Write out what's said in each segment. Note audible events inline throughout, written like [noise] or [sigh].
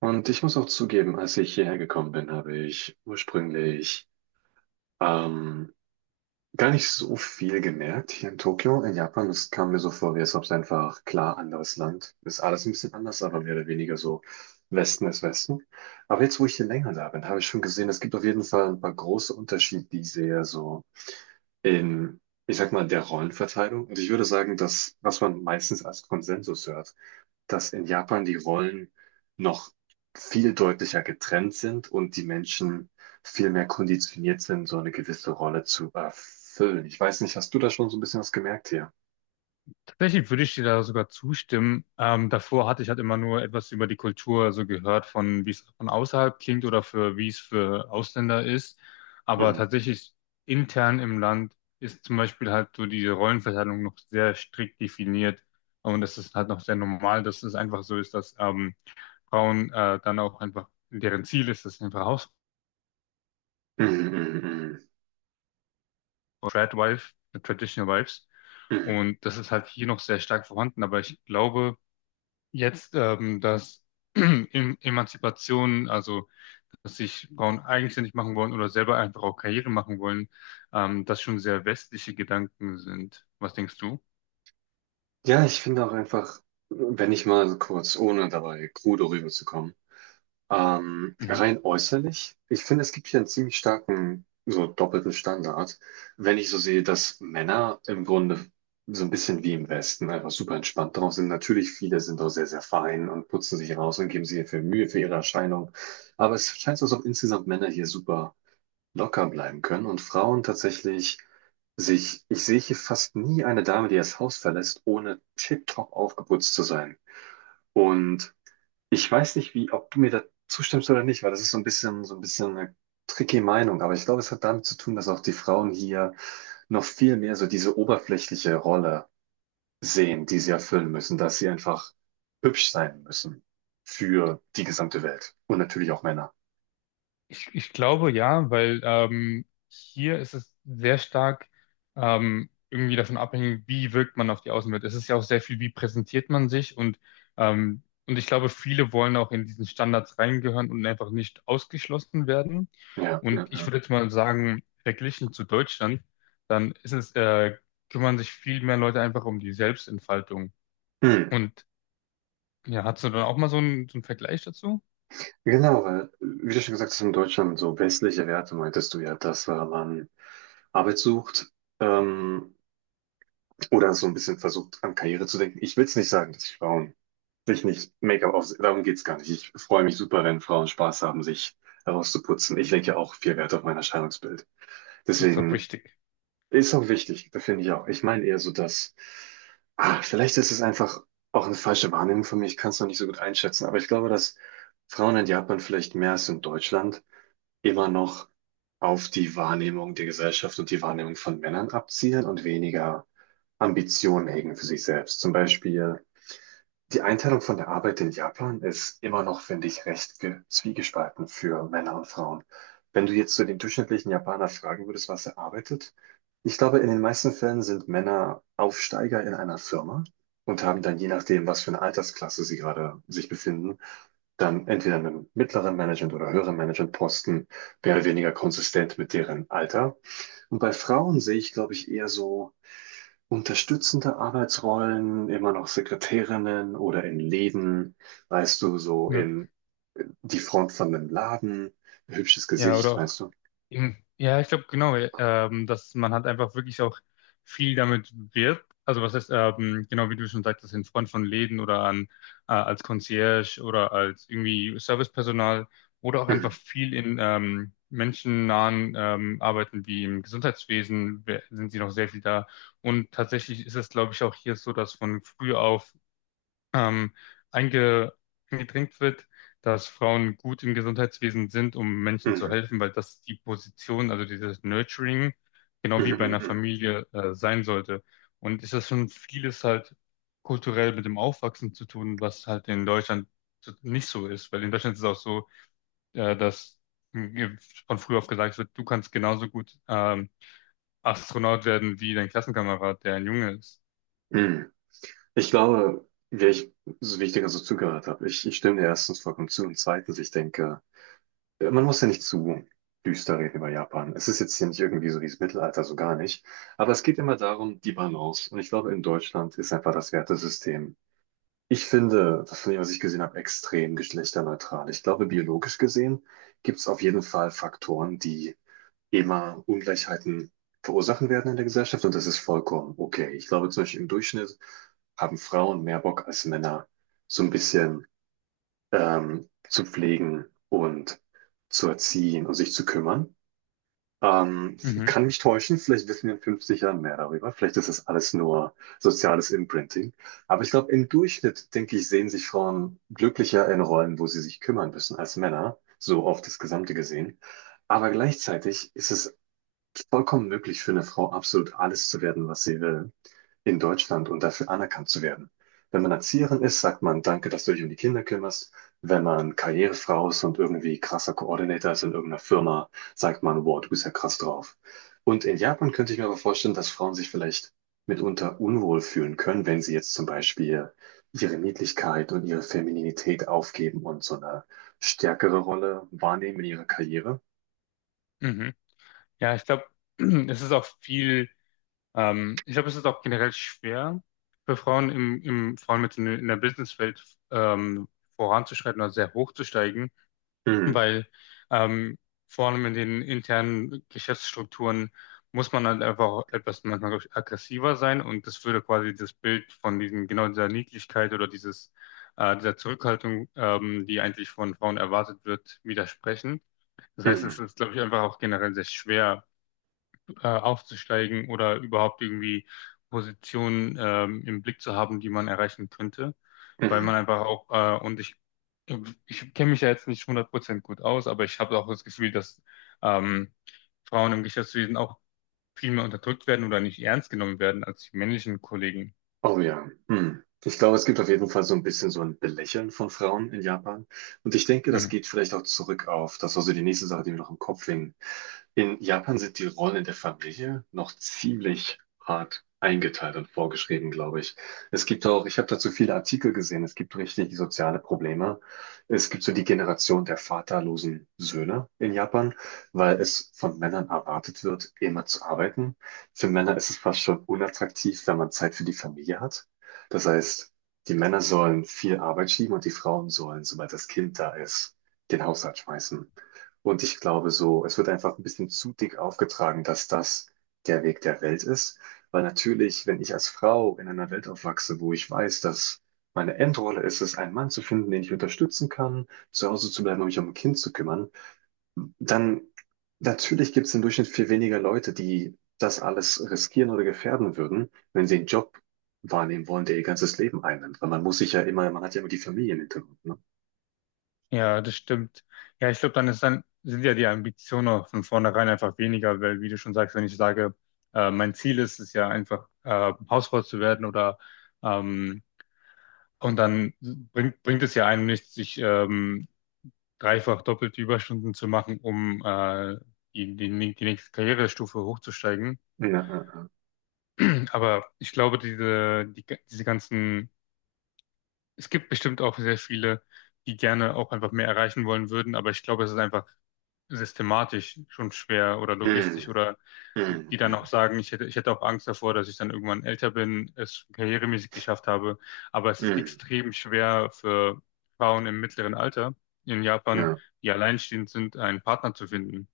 Und ich muss auch zugeben, als ich hierher gekommen bin, habe ich ursprünglich ähm, gar nicht so viel gemerkt hier in Tokio. In Japan, es kam mir so vor, wie als ob es einfach klar anderes Land ist. Alles ein bisschen anders, aber mehr oder weniger so Westen ist Westen. Aber jetzt, wo ich hier länger da bin, habe ich schon gesehen, es gibt auf jeden Fall ein paar große Unterschiede, die ich sehe, so in, ich sag mal, der Rollenverteilung. Und ich würde sagen, dass was man meistens als Konsensus hört, dass in Japan die Rollen noch viel deutlicher getrennt sind und die Menschen viel mehr konditioniert sind, so eine gewisse Rolle zu erfüllen. Ich weiß nicht, hast du da schon so ein bisschen was gemerkt hier? Tatsächlich würde ich dir da sogar zustimmen. Davor hatte ich halt immer nur etwas über die Kultur so gehört, von wie es von außerhalb klingt oder für wie es für Ausländer ist. Aber Mhm. tatsächlich intern im Land ist zum Beispiel halt so diese Rollenverteilung noch sehr strikt definiert. Und es ist halt noch sehr normal, dass es einfach so ist, dass Frauen dann auch einfach, deren Ziel ist, das sind einfach Hausfrauen, Mhm, mhm, Tradwife, Traditional Wives. mhm, mhm. Und das ist halt hier noch sehr stark vorhanden. Aber ich glaube, jetzt, dass [clears throat] Emanzipation, also dass sich Frauen eigenständig machen wollen oder selber einfach auch Karriere machen wollen, das schon sehr westliche Gedanken sind. Was denkst du? Ja, ich finde auch einfach, wenn ich mal kurz, ohne dabei krude rüberzukommen, rein äußerlich, ich finde, es gibt hier einen ziemlich starken, so doppelten Standard, wenn ich so sehe, dass Männer im Grunde so ein bisschen wie im Westen einfach super entspannt drauf sind. Natürlich, viele sind auch sehr, sehr fein und putzen sich raus und geben sich viel Mühe für ihre Erscheinung. Aber es scheint so, als ob insgesamt Männer hier super locker bleiben können und Frauen tatsächlich sich, ich sehe hier fast nie eine Dame, die das Haus verlässt, ohne tipptopp aufgeputzt zu sein. Und ich weiß nicht, wie, ob du mir da zustimmst oder nicht, weil das ist so ein bisschen eine tricky Meinung. Aber ich glaube, es hat damit zu tun, dass auch die Frauen hier noch viel mehr so diese oberflächliche Rolle sehen, die sie erfüllen müssen, dass sie einfach hübsch sein müssen für die gesamte Welt. Und natürlich auch Männer. Ich glaube ja, weil hier ist es sehr stark irgendwie davon abhängig, wie wirkt man auf die Außenwelt. Es ist ja auch sehr viel, wie präsentiert man sich, und ich glaube, viele wollen auch in diesen Standards reingehören und einfach nicht ausgeschlossen werden. Ja, ja, Und ich ja. würde jetzt mal sagen, verglichen zu Deutschland, dann ist es kümmern sich viel mehr Leute einfach um die Selbstentfaltung. Hm. Und ja, hast du dann auch mal so einen Vergleich dazu? Genau, weil, wie du schon gesagt hast, in Deutschland so westliche Werte meintest du ja, dass man Arbeit sucht, ähm, oder so ein bisschen versucht, an Karriere zu denken. Ich will es nicht sagen, dass Frauen sich nicht Make-up auf, darum geht's gar nicht. Ich freue mich super, wenn Frauen Spaß haben, sich herauszuputzen. Ich lege ja auch viel Wert auf mein Erscheinungsbild. Ist auch Deswegen wichtig. ist auch wichtig, da finde ich auch. Ich meine eher so, dass, vielleicht ist es einfach auch eine falsche Wahrnehmung von mir. Ich kann es noch nicht so gut einschätzen, aber ich glaube, dass Frauen in Japan vielleicht mehr als in Deutschland immer noch auf die Wahrnehmung der Gesellschaft und die Wahrnehmung von Männern abzielen und weniger Ambitionen hegen für sich selbst. Zum Beispiel, die Einteilung von der Arbeit in Japan ist immer noch, finde ich, recht zwiegespalten für Männer und Frauen. Wenn du jetzt so den durchschnittlichen Japaner fragen würdest, was er arbeitet, ich glaube, in den meisten Fällen sind Männer Aufsteiger in einer Firma und haben dann, je nachdem, was für eine Altersklasse sie gerade sich befinden, dann entweder einen mittleren Management- oder höheren Managementposten, mehr oder weniger konsistent mit deren Alter. Und bei Frauen sehe ich, glaube ich, eher so unterstützende Arbeitsrollen, immer noch Sekretärinnen oder in Läden, weißt du, so Ja, in die Front von einem Laden, hübsches ja, oder Gesicht, auch. weißt du. Eben. Ja, ich glaube genau, dass man halt einfach wirklich auch viel damit wirbt. Also was heißt, genau wie du schon sagtest, in Front von Läden oder an, als Concierge oder als irgendwie Servicepersonal oder auch einfach Mhm, viel in menschennahen Arbeiten wie im Gesundheitswesen sind sie noch sehr viel da. Und tatsächlich ist es, glaube ich, auch hier so, dass von früh auf ähm, einge eingedrängt wird, dass Frauen gut im Gesundheitswesen sind, um Menschen zu mhm, helfen, weil das die Position, also dieses Nurturing, genau mhm, wie bei einer mhm, Familie, sein sollte. Und es ist schon vieles halt kulturell mit dem Aufwachsen zu tun, was halt in Deutschland nicht so ist, weil in Deutschland ist es auch so, dass mh, von früh auf gesagt wird, du kannst genauso gut Astronaut werden wie dein Klassenkamerad, der ein Junge ist. mhm. Mhm. Ich glaube, wäre ich so wichtig, dass ich zugehört habe. Ich stimme dir erstens vollkommen zu und zweitens, ich denke, man muss ja nicht zu düster reden über Japan. Es ist jetzt hier nicht irgendwie so dieses Mittelalter, so gar nicht. Aber es geht immer darum, die Balance. Und ich glaube, in Deutschland ist einfach das Wertesystem. Ich finde, das von dem, was ich gesehen habe, extrem geschlechterneutral. Ich glaube, biologisch gesehen gibt es auf jeden Fall Faktoren, die immer Ungleichheiten verursachen werden in der Gesellschaft und das ist vollkommen okay. Ich glaube, zum Beispiel im Durchschnitt haben Frauen mehr Bock als Männer, so ein bisschen zu pflegen und zu erziehen und sich zu kümmern. Ähm, Mhm, kann mich täuschen, vielleicht wissen wir in 50 Jahren mehr darüber. Vielleicht ist das alles nur soziales Imprinting. Aber ich glaube, im Durchschnitt, denke ich, sehen sich Frauen glücklicher in Rollen, wo sie sich kümmern müssen, als Männer, so auf das Gesamte gesehen. Aber gleichzeitig ist es vollkommen möglich für eine Frau, absolut alles zu werden, was sie will in Deutschland und dafür anerkannt zu werden. Wenn man Erzieherin ist, sagt man, danke, dass du dich um die Kinder kümmerst. Wenn man Karrierefrau ist und irgendwie krasser Koordinator ist in irgendeiner Firma, sagt man, wow, du bist ja krass drauf. Und in Japan könnte ich mir aber vorstellen, dass Frauen sich vielleicht mitunter unwohl fühlen können, wenn sie jetzt zum Beispiel ihre Niedlichkeit und ihre Femininität aufgeben und so eine stärkere Rolle wahrnehmen in ihrer Karriere. mhm. Ja, ich glaube, [clears throat] es ist auch viel ich glaube, es ist auch generell schwer für Frauen im vor allem jetzt in der Businesswelt ähm, voranzuschreiten oder sehr hochzusteigen, Mhm, weil ähm, vor allem in den internen Geschäftsstrukturen muss man halt einfach auch etwas manchmal, glaub ich, aggressiver sein, und das würde quasi das Bild von diesen, genau dieser Niedlichkeit oder dieses dieser Zurückhaltung, die eigentlich von Frauen erwartet wird, widersprechen. Das heißt, es mhm, ist, glaube ich, einfach auch generell sehr schwer aufzusteigen oder überhaupt irgendwie Positionen im Blick zu haben, die man erreichen könnte, weil man mhm. einfach auch, ich kenne mich ja jetzt nicht hundert Prozent gut aus, aber ich habe auch das Gefühl, dass ähm, Frauen im Geschäftswesen auch viel mehr unterdrückt werden oder nicht ernst genommen werden als die männlichen Kollegen. Oh ja. Hm. Ich glaube, es gibt auf jeden Fall so ein bisschen so ein Belächeln von Frauen in Japan. Und ich denke, das Mhm. geht vielleicht auch zurück auf, das war so die nächste Sache, die mir noch im Kopf hing, in Japan sind die Rollen in der Familie noch ziemlich hart eingeteilt und vorgeschrieben, glaube ich. Es gibt auch, ich habe dazu viele Artikel gesehen, es gibt richtig soziale Probleme. Es gibt so die Generation der vaterlosen Söhne in Japan, weil es von Männern erwartet wird, immer zu arbeiten. Für Männer ist es fast schon unattraktiv, wenn man Zeit für die Familie hat. Das heißt, die Männer sollen viel Arbeit schieben und die Frauen sollen, sobald das Kind da ist, den Haushalt schmeißen. Und ich glaube so, es wird einfach ein bisschen zu dick aufgetragen, dass das der Weg der Welt ist. Weil natürlich, wenn ich als Frau in einer Welt aufwachse, wo ich weiß, dass meine Endrolle ist es, einen Mann zu finden, den ich unterstützen kann, zu Hause zu bleiben und mich um ein Kind zu kümmern, dann natürlich gibt es im Durchschnitt viel weniger Leute, die das alles riskieren oder gefährden würden, wenn sie einen Job wahrnehmen wollen, der ihr ganzes Leben einnimmt. Weil man muss sich ja immer, man hat ja immer die Familie im Hintergrund, ne? Ja, das stimmt. Ja, ich glaube, dann ist dann, sind ja die Ambitionen auch von vornherein einfach weniger, weil, wie du schon sagst, wenn ich sage, mein Ziel ist es ja einfach, Hausfrau zu werden oder, ähm, und dann bringt es ja einem nichts, sich, dreifach doppelte Überstunden zu machen, um, die nächste Karrierestufe hochzusteigen. Ja, ja, ja. [clears throat] Aber ich glaube, diese ganzen, es gibt bestimmt auch sehr viele, die gerne auch einfach mehr erreichen wollen würden, aber ich glaube, es ist einfach systematisch schon schwer oder Mm, logistisch, oder mm, die dann auch mm, sagen, ich hätte auch Angst davor, dass ich dann irgendwann älter bin, es karrieremäßig geschafft habe. Aber es ist mm. extrem schwer für Frauen im mittleren Alter in Japan, Ja. die alleinstehend sind, einen Partner zu finden.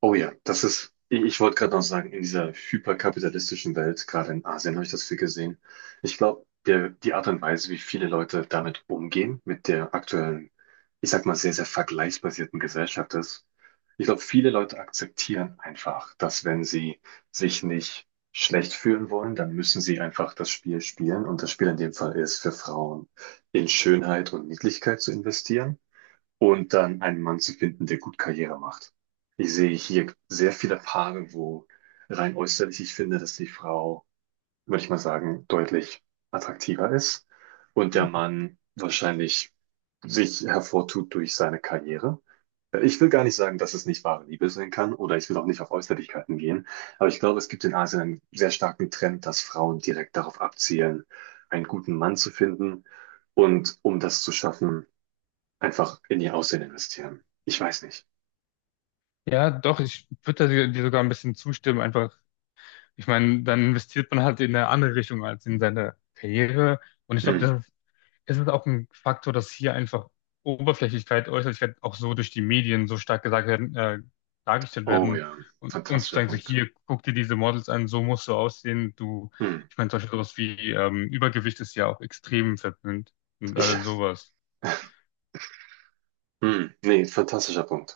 Oh ja, das ist, ich wollte gerade noch sagen, in dieser hyperkapitalistischen Welt, gerade in Asien habe ich das viel gesehen. Ich glaube, die Art und Weise, wie viele Leute damit umgehen, mit der aktuellen, ich sag mal, sehr, sehr vergleichsbasierten Gesellschaft ist, ich glaube, viele Leute akzeptieren einfach, dass wenn sie sich nicht schlecht fühlen wollen, dann müssen sie einfach das Spiel spielen. Und das Spiel in dem Fall ist, für Frauen in Schönheit und Niedlichkeit zu investieren und dann einen Mann zu finden, der gut Karriere macht. Ich sehe hier sehr viele Paare, wo rein äußerlich ich finde, dass die Frau, würde ich mal sagen, deutlich attraktiver ist und der Mann wahrscheinlich sich hervortut durch seine Karriere. Ich will gar nicht sagen, dass es nicht wahre Liebe sein kann oder ich will auch nicht auf Äußerlichkeiten gehen, aber ich glaube, es gibt in Asien einen sehr starken Trend, dass Frauen direkt darauf abzielen, einen guten Mann zu finden. Und um das zu schaffen, einfach in ihr Aussehen investieren. Ich weiß nicht. Ja, doch, ich würde dir sogar ein bisschen zustimmen. Einfach, ich meine, dann investiert man halt in eine andere Richtung als in seine Karriere. Und ich glaube, Hm. das es ist es auch ein Faktor, dass hier einfach Oberflächlichkeit, Äußerlichkeit auch so durch die Medien so stark gesagt werden, dargestellt Oh werden, ja, und uns fantastischer sagen so, Punkt. hier, guck dir diese Models an, so musst du aussehen. Du, Hm. ich meine, zum Beispiel sowas wie Übergewicht ist ja auch extrem verpönt und Ich, all sowas. hm. Nee, fantastischer Punkt.